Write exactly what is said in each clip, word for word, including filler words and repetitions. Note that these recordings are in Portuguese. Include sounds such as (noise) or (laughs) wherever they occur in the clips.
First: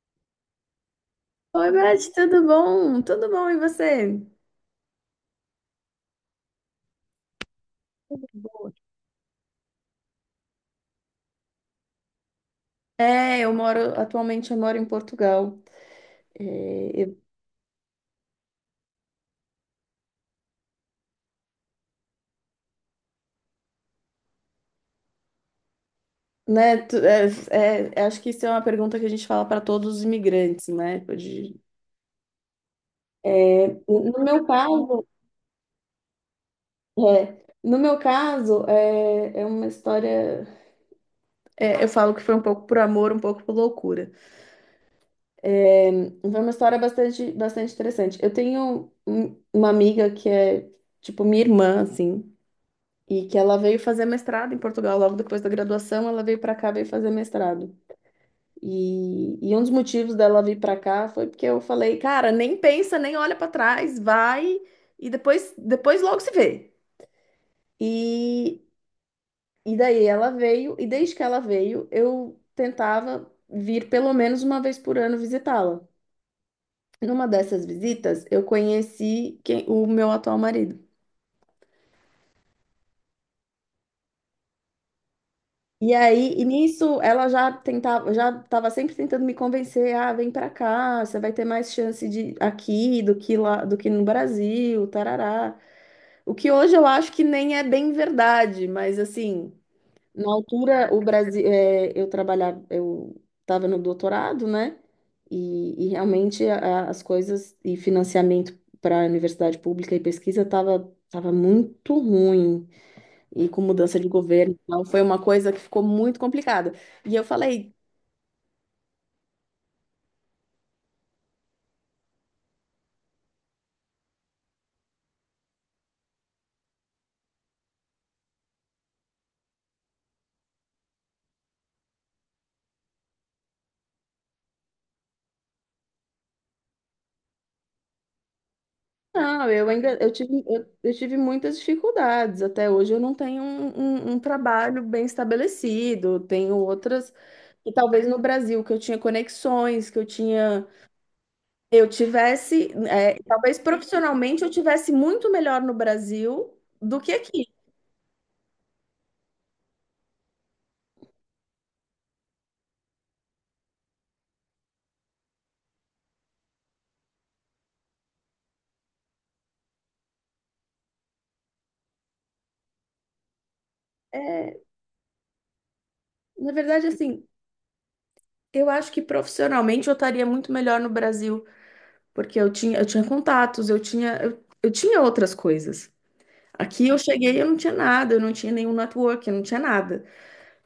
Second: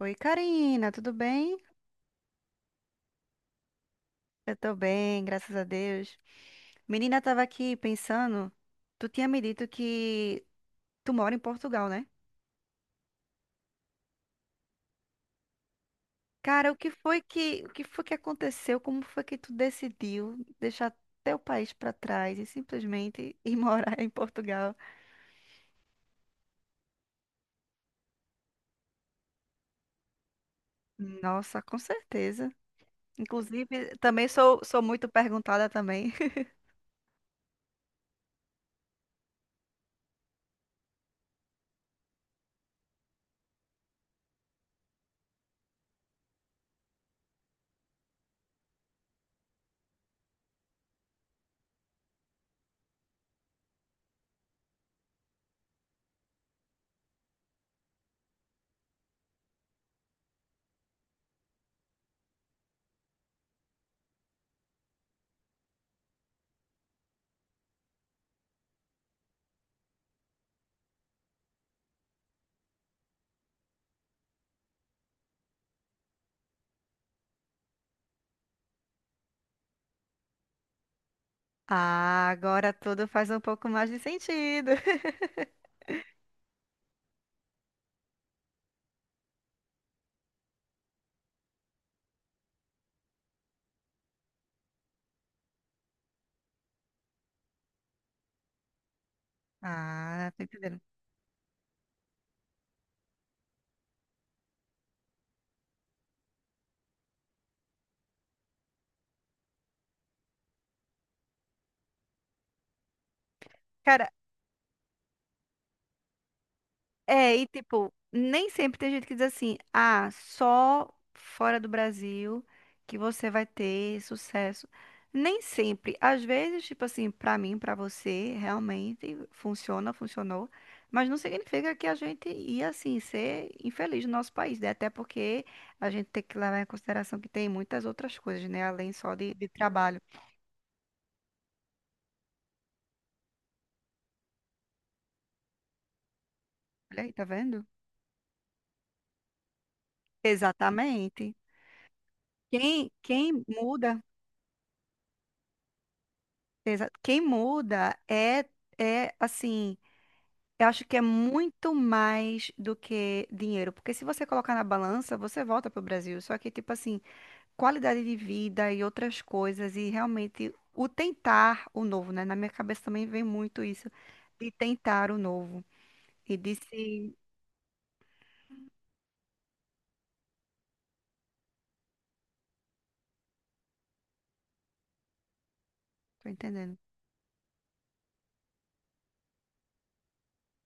Oi, Karina, tudo bem? Oi, Beth, tudo bom? Tudo bom, e você? Eu tô bem, graças a Deus. Menina, tava aqui Tudo pensando, bom. tu tinha me dito que tu mora em Portugal, né? É, eu moro, atualmente eu moro em Portugal. Cara, o que É, foi eu- que, o que foi que aconteceu? Como foi que tu decidiu deixar teu país pra trás e simplesmente ir (laughs) morar em Portugal? Né, tu- é, é, é, acho que isso é uma pergunta que a gente fala para todos os imigrantes, né? De- Nossa, com certeza. é, Inclusive, No também meu sou, sou caso, muito perguntada também. (laughs) é, no meu caso, é, é uma história. É, eu falo que foi um pouco por amor, um pouco por loucura. Foi uma história bastante, bastante interessante. Eu tenho um- uma amiga que é, tipo, minha irmã, assim. E que ela veio fazer mestrado em Portugal, logo depois da graduação, ela veio para cá, veio fazer mestrado. E, e um dos motivos dela vir para cá foi porque eu falei, cara, nem pensa, nem olha para trás, vai e depois, depois logo se vê. E, e daí ela veio, e desde que ela veio, eu tentava vir pelo menos uma vez por ano visitá-la. Numa dessas visitas, eu conheci quem, o meu atual marido. Ah, agora tudo faz um pouco mais de sentido. (laughs) E aí, e nisso, ela já tentava, já estava sempre tentando me convencer, ah, vem pra cá, você vai ter mais chance de aqui do que lá, do que no Brasil, tarará. O que hoje eu acho que nem é bem verdade, mas assim, Ah, na tô entendendo. altura o Brasil, é, eu trabalhava, eu estava no doutorado, né? E, e realmente a- a- as coisas e financiamento para a universidade pública e pesquisa estava tava tava muito ruim e com mudança de governo, então foi uma coisa que ficou muito complicada. E eu É, e falei, tipo, nem sempre tem gente que diz assim, ah, só fora do Brasil que você vai ter sucesso. Nem sempre. Às vezes, tipo assim, pra mim, pra você, realmente funciona, funcionou. Mas não significa que a gente ia, assim, ser infeliz no nosso país, né? Até porque a gente tem que levar em consideração que tem muitas outras coisas, né? Além só de, de não, eu ainda trabalho. eu tive, eu, eu tive muitas dificuldades. Até hoje eu não tenho um, um- um trabalho bem estabelecido, tenho Olha aí, outras. tá vendo? E talvez no Brasil, que eu tinha conexões, que eu tinha. Exatamente. Eu tivesse. Quem, é, quem Talvez muda. profissionalmente eu tivesse muito melhor no Brasil Exa- do que Quem aqui. muda é, é assim, eu acho que é muito mais do que dinheiro, porque se você colocar na balança, você volta pro Brasil. Só que, tipo assim, qualidade de vida e outras coisas, e realmente o tentar o novo, né? Na minha cabeça também vem muito isso, de É, tentar o novo. E Na de verdade, se. assim, eu acho que profissionalmente eu estaria muito melhor no Brasil. Porque eu tinha, eu tinha contatos, eu tinha, eu, eu tinha outras coisas. Tô entendendo. Aqui eu cheguei, e eu não tinha nada, eu não tinha nenhum network, eu não tinha nada.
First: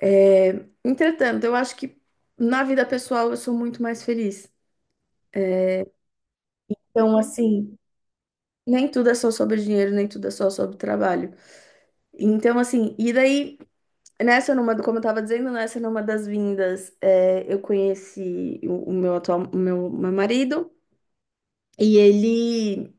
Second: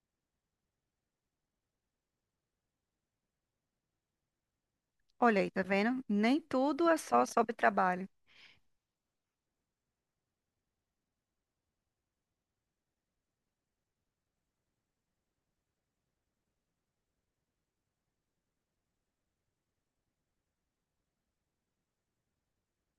É, entretanto, eu acho que na vida pessoal eu sou muito mais feliz. Olha aí, tá vendo? Nem tudo é Então, só sobre assim, trabalho. nem tudo é só sobre dinheiro, nem tudo é só sobre trabalho. Então, assim, e daí, nessa numa, como eu tava dizendo, nessa numa das vindas, é, eu conheci o, o meu atual, o meu meu marido, e ele.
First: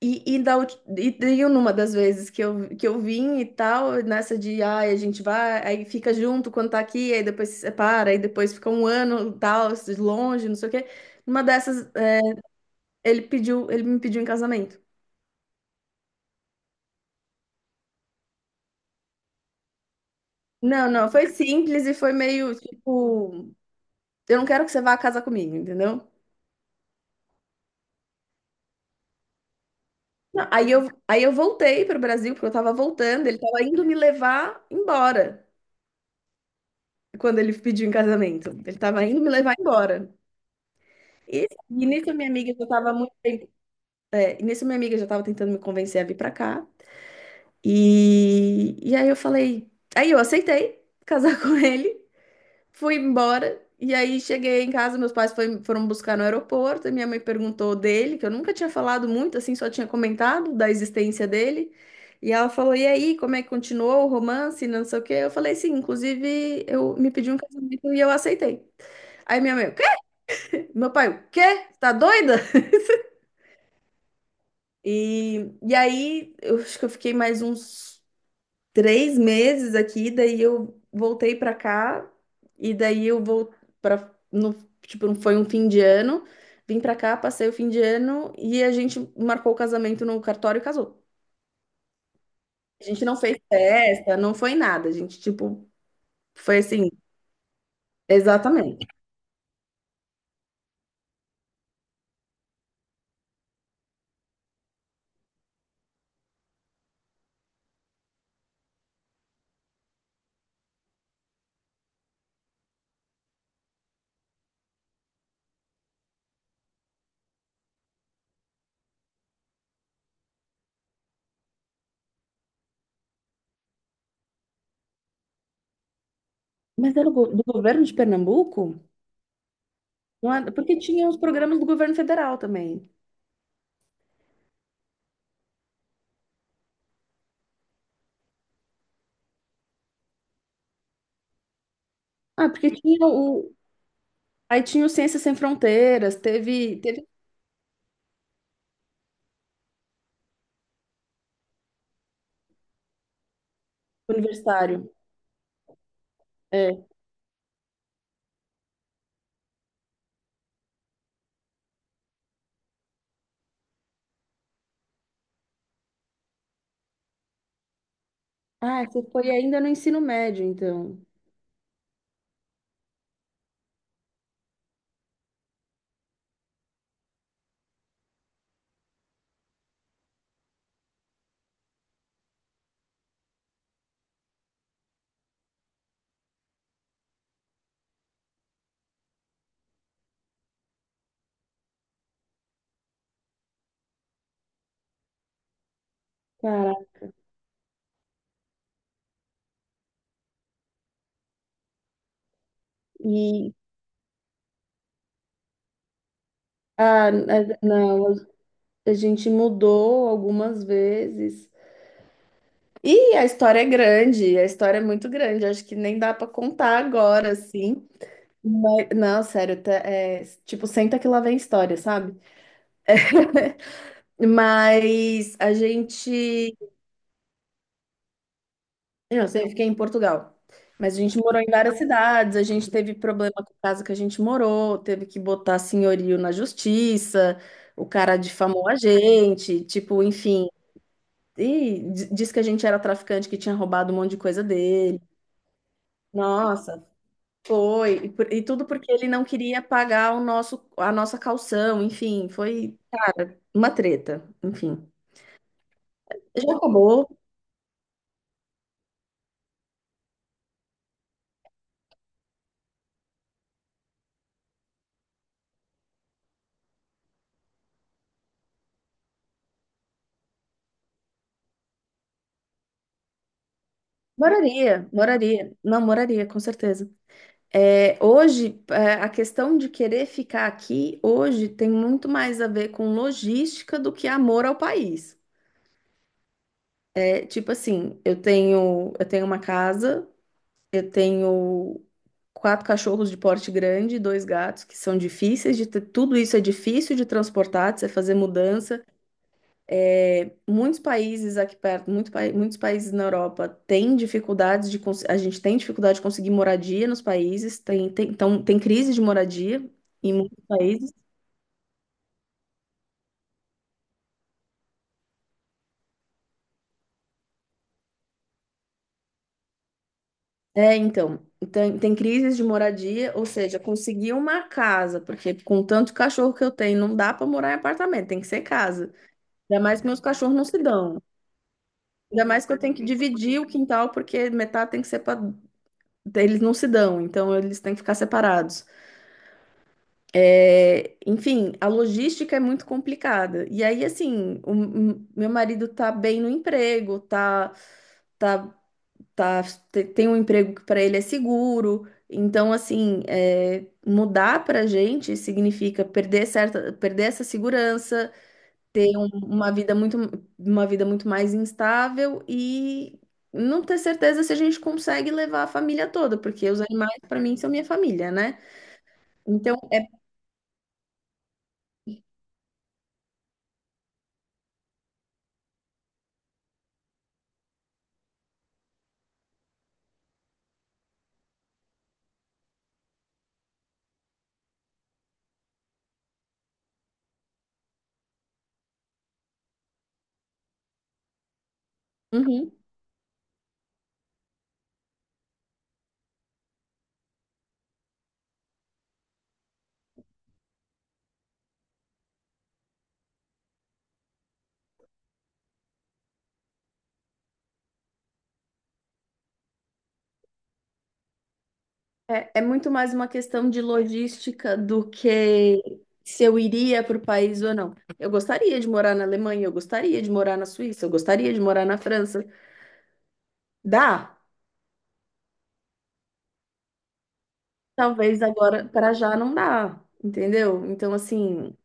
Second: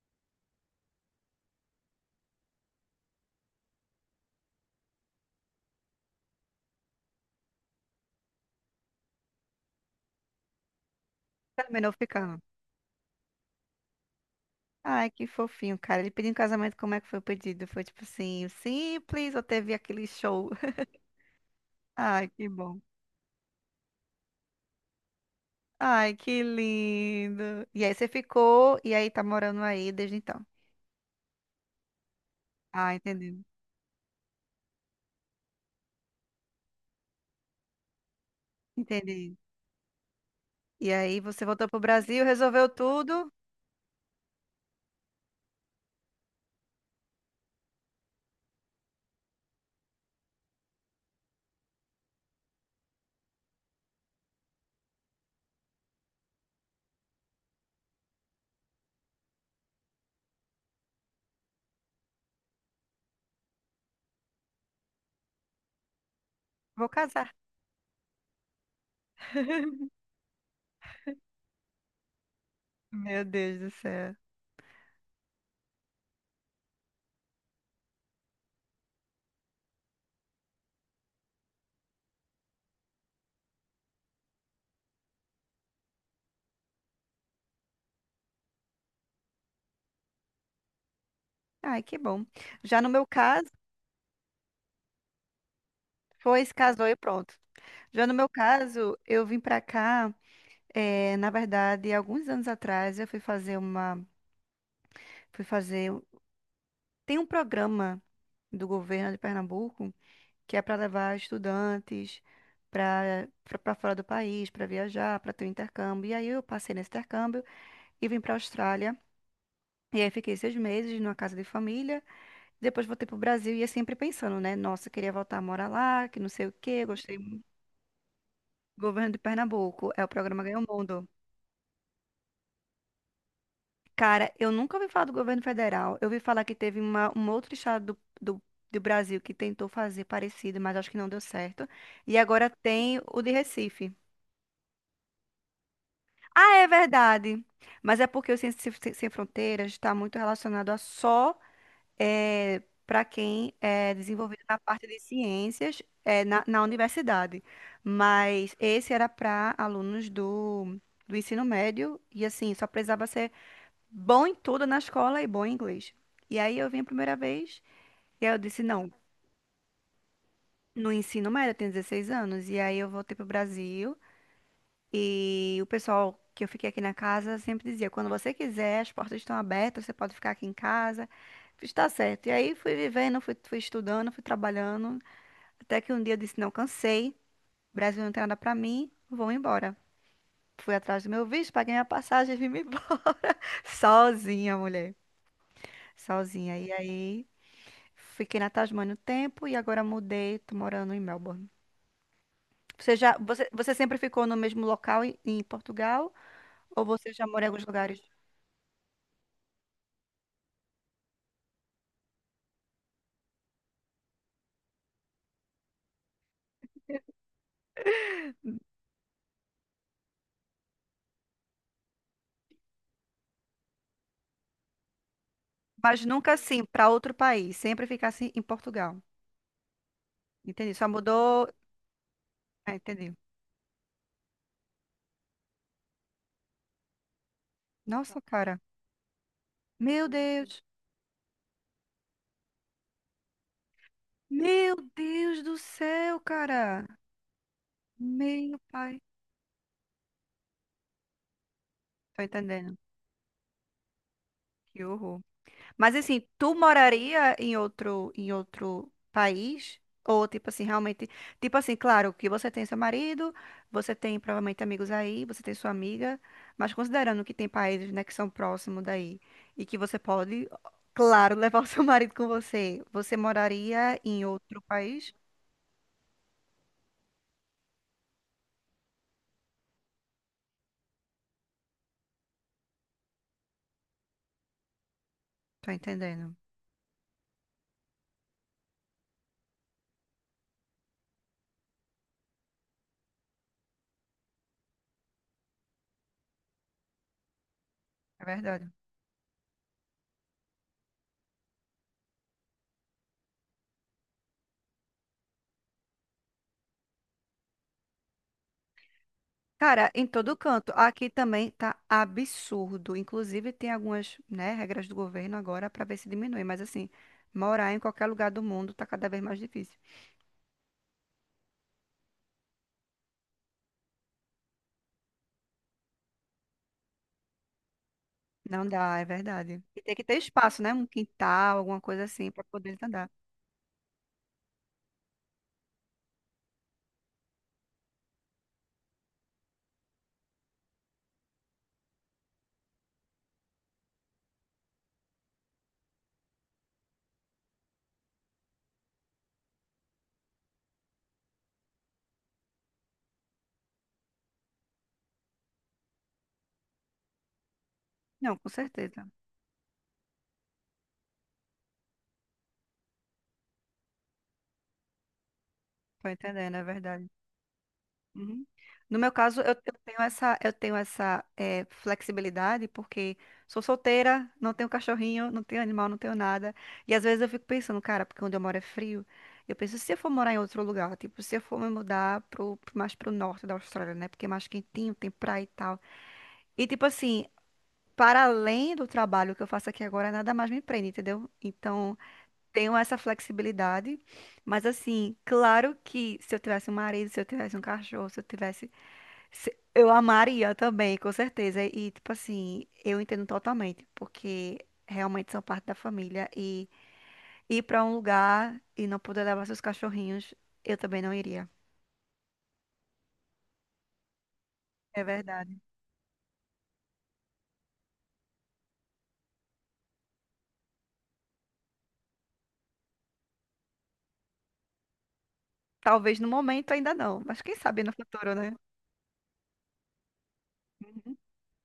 E, e, da, ulti- e e numa das vezes que eu, que eu vim e tal, nessa de, ai, a gente vai, aí fica junto quando tá aqui, aí depois se separa, aí depois fica um ano e tal, longe, não sei o quê. Numa dessas, Terminou eh, ficando. ele pediu, ele me pediu em casamento. Ai, que fofinho, cara. Ele pediu em casamento, como é que foi o pedido? Foi tipo assim, simples ou teve aquele show? (laughs) Não, não, foi simples e foi Ai, que meio bom. tipo, eu não quero que você vá casar comigo, entendeu? Ai, que lindo. E aí você ficou e aí tá morando aí desde então. Não, aí eu, aí eu voltei pro Brasil, porque eu tava Ah, voltando, ele entendi. tava indo me levar embora quando ele pediu em casamento. Ele tava indo me Entendi. levar embora. E aí você E, voltou pro e nisso Brasil, minha amiga já resolveu estava muito tudo, tempo, é, e nisso minha amiga já estava tentando me convencer a vir para cá. E, e aí eu falei, aí eu aceitei casar (laughs) com ele, fui embora. E aí cheguei em casa, meus pais foi- foram buscar no aeroporto, e minha mãe perguntou dele, que eu nunca tinha falado muito, assim, só tinha comentado da existência dele. E ela falou: "E aí, como é que continuou o romance, não sei o quê?" Eu falei: "Sim, inclusive vou eu me pedi casar. um casamento e eu aceitei." Aí minha mãe: "O quê?" (laughs) Meu pai: "O quê? Tá doida?" Meu Deus do céu. E, e aí, eu acho que eu fiquei mais uns três meses aqui, daí eu voltei pra cá, e daí eu vou para no, tipo, não foi um fim de ano, vim pra cá, passei o fim de ano e a gente marcou o casamento no cartório e casou. Ai, que bom. Já A no gente meu não fez caso, festa, não foi nada, a gente, tipo, foi, se foi casou assim, e pronto. Já no meu exatamente. caso, eu vim pra cá, eh, na verdade, alguns anos atrás, eu fui fazer uma, fui fazer Tem um programa do governo de Pernambuco que é para levar estudantes para para fora do país, para viajar, para ter um intercâmbio. E aí eu passei nesse intercâmbio e vim para a Austrália. E aí fiquei seis meses numa casa de família. Depois voltei para o Brasil e ia sempre pensando, né? Nossa, queria voltar a morar lá, que não sei o quê, Mas era do, gostei go- do muito. governo de Pernambuco? Governo de Pernambuco, é o Não, programa era- Ganha o porque Mundo. tinha os programas do governo federal também. Cara, eu nunca ouvi falar do governo federal. Eu ouvi falar que teve uma, um outro estado do, do, do Brasil que tentou fazer parecido, mas acho que não deu certo. E agora Ah, porque tem tinha o de o. Recife. Aí tinha o Ciências Sem Fronteiras, Ah, é teve, teve. verdade. Mas é porque o Ciências Sem Sem Sem Fronteiras está muito relacionado a só para quem é desenvolvido na parte Universitário, de ciências eh, na, na é. universidade. Mas esse era para alunos do, do ensino médio e assim, só precisava ser bom em tudo na escola e bom em inglês. E aí eu vim a primeira vez, e aí eu disse, Ah, não, você foi ainda no ensino médio, no então. ensino médio eu tenho dezesseis anos, e aí eu voltei pro Brasil, e o pessoal que eu fiquei aqui na casa sempre dizia, quando você quiser, as portas estão abertas, você pode ficar aqui em casa, está certo. E aí fui vivendo, fui, fui estudando, fui trabalhando, até que um dia eu disse, não, cansei, Brasil não tem nada pra mim, vou embora. Fui atrás do meu visto, paguei minha passagem e vim me embora, (laughs) sozinha, mulher, sozinha. E Cara, aí... Fiquei na Tasmânia um tempo e agora mudei, tô morando em Melbourne. Você já, você, e você sempre ficou no mesmo local em, em Portugal ou ah, você já morou em n- alguns lugares? não, a gente mudou algumas vezes. E a história é grande, a história é muito grande, acho que nem dá para contar agora, assim. Mas- não, sério, tá- é, tipo, senta que lá vem história, sabe? (laughs) Mas a Mas nunca gente assim, para outro país, sempre ficasse em Portugal. Eu sempre fiquei em Portugal. Entendi, só Mas a gente morou mudou, em várias cidades, a gente é, teve entendi. problema com a casa que a gente morou, teve que botar senhorio na justiça, o cara Nossa, cara. difamou a gente, tipo, Meu enfim. Deus. E di- disse que a gente era traficante, que tinha roubado um monte de coisa Meu dele. Deus do céu, cara. Nossa, foi. E, por- e Meu tudo porque pai. ele não queria pagar o nosso, a nossa calção, Tô enfim, entendendo. foi uma treta, Que enfim. horror. Mas assim, tu Já acabou. moraria em outro em outro país? Ou tipo assim, realmente, tipo assim, claro que você tem seu marido, você tem provavelmente amigos aí, você tem sua amiga, mas considerando que tem países, né, que são próximos daí e que você pode, claro, (laughs) levar o seu marido com você, você moraria em outro Moraria, país? moraria. Não, moraria, com certeza. É, hoje, é, a questão de querer ficar aqui hoje tem muito mais a ver com logística do que amor ao país. Tô entendendo. É, tipo assim, eu tenho, eu tenho uma casa, eu tenho quatro cachorros de porte grande, dois gatos que são difíceis de ter, tudo isso é difícil de transportar, de você fazer É verdade. mudança. É, muitos países aqui perto, muito pa- muitos países na Europa têm dificuldades de cons- a gente tem dificuldade de conseguir moradia nos países, tem, tem, então, tem crise de moradia Cara, em em todo muitos canto. países. Aqui também tá absurdo. Inclusive, tem algumas, né, regras do governo agora para ver se diminui. Mas assim, morar em qualquer lugar do mundo tá cada vez mais difícil. É, então, tem, tem crises de moradia, ou seja, conseguir uma casa, porque com tanto cachorro que eu tenho, não dá para morar em apartamento, tem que ser Não casa. dá, é verdade. Ainda mais E que tem meus que ter cachorros não se espaço, né? Um dão. quintal, alguma coisa Ainda assim, para mais que eu tenho poder que andar. dividir o quintal, porque metade tem que ser para. Eles não se dão, então eles têm que ficar separados. É, enfim, a logística é muito complicada. E aí, assim, o, o meu marido tá bem no emprego, tá, tá, tá, te- tem um emprego que para ele é seguro. Então, assim, é, mudar pra gente significa perder certa, perder essa segurança, Não, com certeza. uma vida muito, uma vida muito mais instável e não ter certeza se a gente consegue levar a família Tô toda, porque entendendo, os é animais, verdade. para mim, são minha família, né? Uhum. No meu caso, eu, Então, eu é. tenho essa, eu tenho essa eh, flexibilidade porque sou solteira, não tenho cachorrinho, não tenho animal, não tenho nada. E às vezes eu fico pensando, cara, porque onde eu moro é frio. Eu penso, se eu for morar em outro lugar, tipo, se eu for me mudar pro, pro- mais pro norte da Austrália, né? Porque é mais quentinho, tem praia e tal. E tipo assim, para além do trabalho que eu faço aqui agora, nada mais me prende, entendeu? Então, Uhum. tenho essa flexibilidade. Mas assim, claro que se eu tivesse um marido, se eu tivesse um cachorro, se eu tivesse se- Eu amaria também, com certeza. E, tipo assim, eu entendo totalmente, porque realmente são parte da família. E ir pra um lugar e não poder levar seus cachorrinhos, eu também não iria. É, é muito mais uma questão de logística do É verdade. que se eu iria para o país ou não. Eu gostaria de morar na Alemanha, eu gostaria de morar na Suíça, eu gostaria de morar na França. Dá? Talvez no momento ainda não, mas quem sabe no Talvez futuro, né? agora, para já não dá, entendeu? Então, Uhum, assim,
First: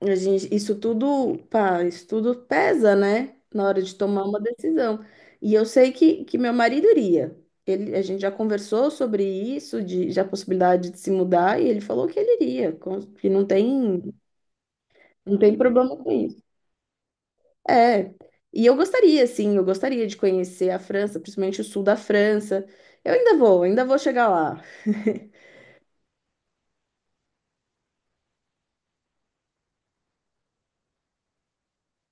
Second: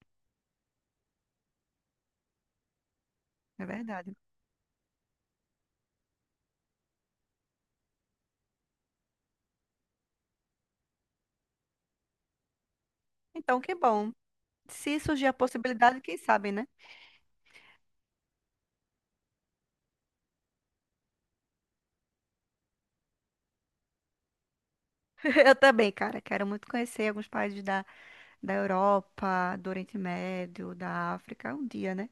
a gente, isso tudo, pá, isso tudo pesa, né? é Na hora de verdade. tomar uma decisão. E eu sei que, que meu marido iria. Ele, a gente já conversou sobre isso, de, de a possibilidade de se mudar, e ele falou que ele iria, com- que não Então, que tem. bom. Se surgir a Não tem problema possibilidade, com quem isso. sabe, né? É. E eu gostaria, sim, eu gostaria de conhecer a França, principalmente o sul da França. Eu ainda vou, ainda vou chegar lá. (laughs) (laughs) Eu também, cara, quero muito conhecer alguns países da, da Europa, do Oriente Médio, da África, um dia, né?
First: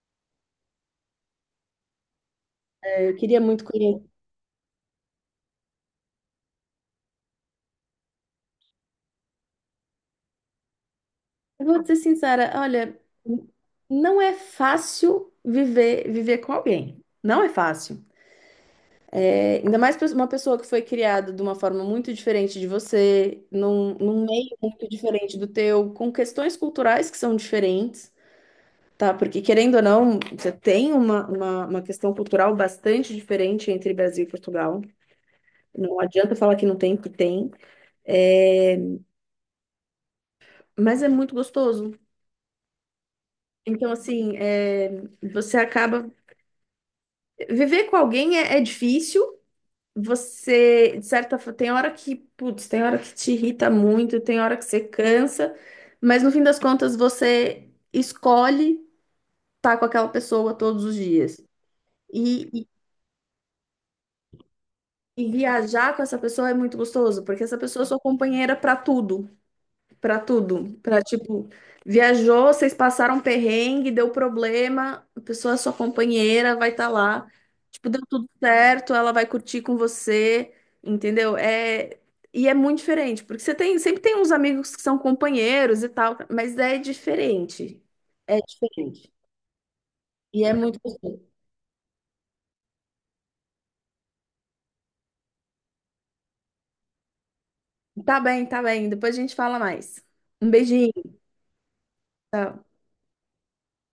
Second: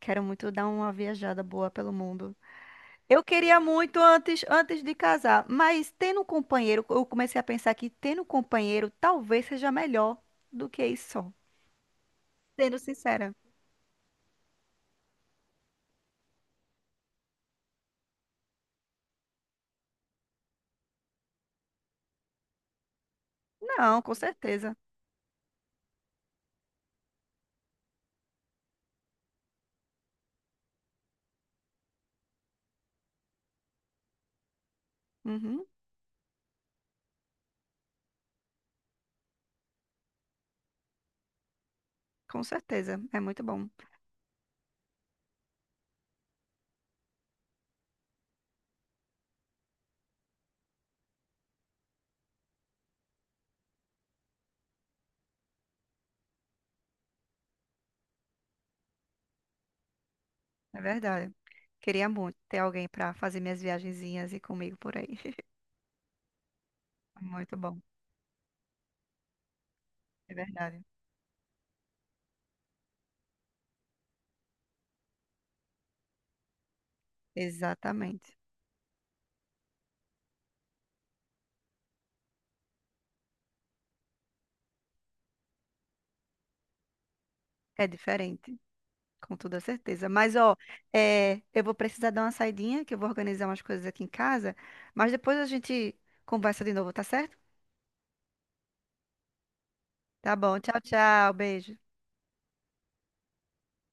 Quero muito dar uma viajada boa pelo mundo. É, Eu Eu queria queria muito muito conhecer. antes, antes de casar, mas tendo um companheiro, eu comecei a pensar que tendo um companheiro talvez seja melhor do que isso só. Eu vou ser sincera, Sendo olha, sincera. não é fácil viver, viver com alguém. Não é fácil. É, ainda mais pra uma pessoa que foi criada de uma forma muito diferente de você, num, Não, com num meio certeza. muito diferente do teu, com questões culturais que são diferentes. Tá, porque querendo ou não, você tem uma, uma, uma questão cultural bastante diferente entre Brasil e Portugal. Uhum, Não adianta falar que não tem, que tem. É, mas é muito gostoso. com certeza. É muito bom. Então, assim, é, você acaba. Viver com alguém é, é difícil. Você, de certa forma, tem hora que, putz, tem hora que te irrita muito, tem hora que você cansa, mas no fim das contas você escolhe estar com aquela pessoa É todos os verdade. dias. Queria muito ter e alguém para fazer minhas viagenzinhas e comigo por aí. E (laughs) viajar com essa pessoa é muito gostoso, porque Muito essa bom. pessoa é sua companheira pra tudo, pra É tudo. verdade. Pra tipo, viajou, vocês passaram perrengue, deu problema, a pessoa é sua companheira, vai estar lá. Tipo, deu tudo Exatamente. certo, ela vai curtir com você, entendeu? É e é muito diferente, porque você tem, sempre tem uns amigos que são companheiros e tal, mas é diferente. É É diferente, diferente. com toda certeza. Mas, E é ó, muito gostoso. é, eu vou precisar dar uma saidinha, que eu vou organizar umas coisas aqui em casa, mas depois a gente conversa de novo, tá certo? Tá bem, tá bem, depois a gente fala mais. Tá Um bom, tchau, beijinho. tchau, beijo.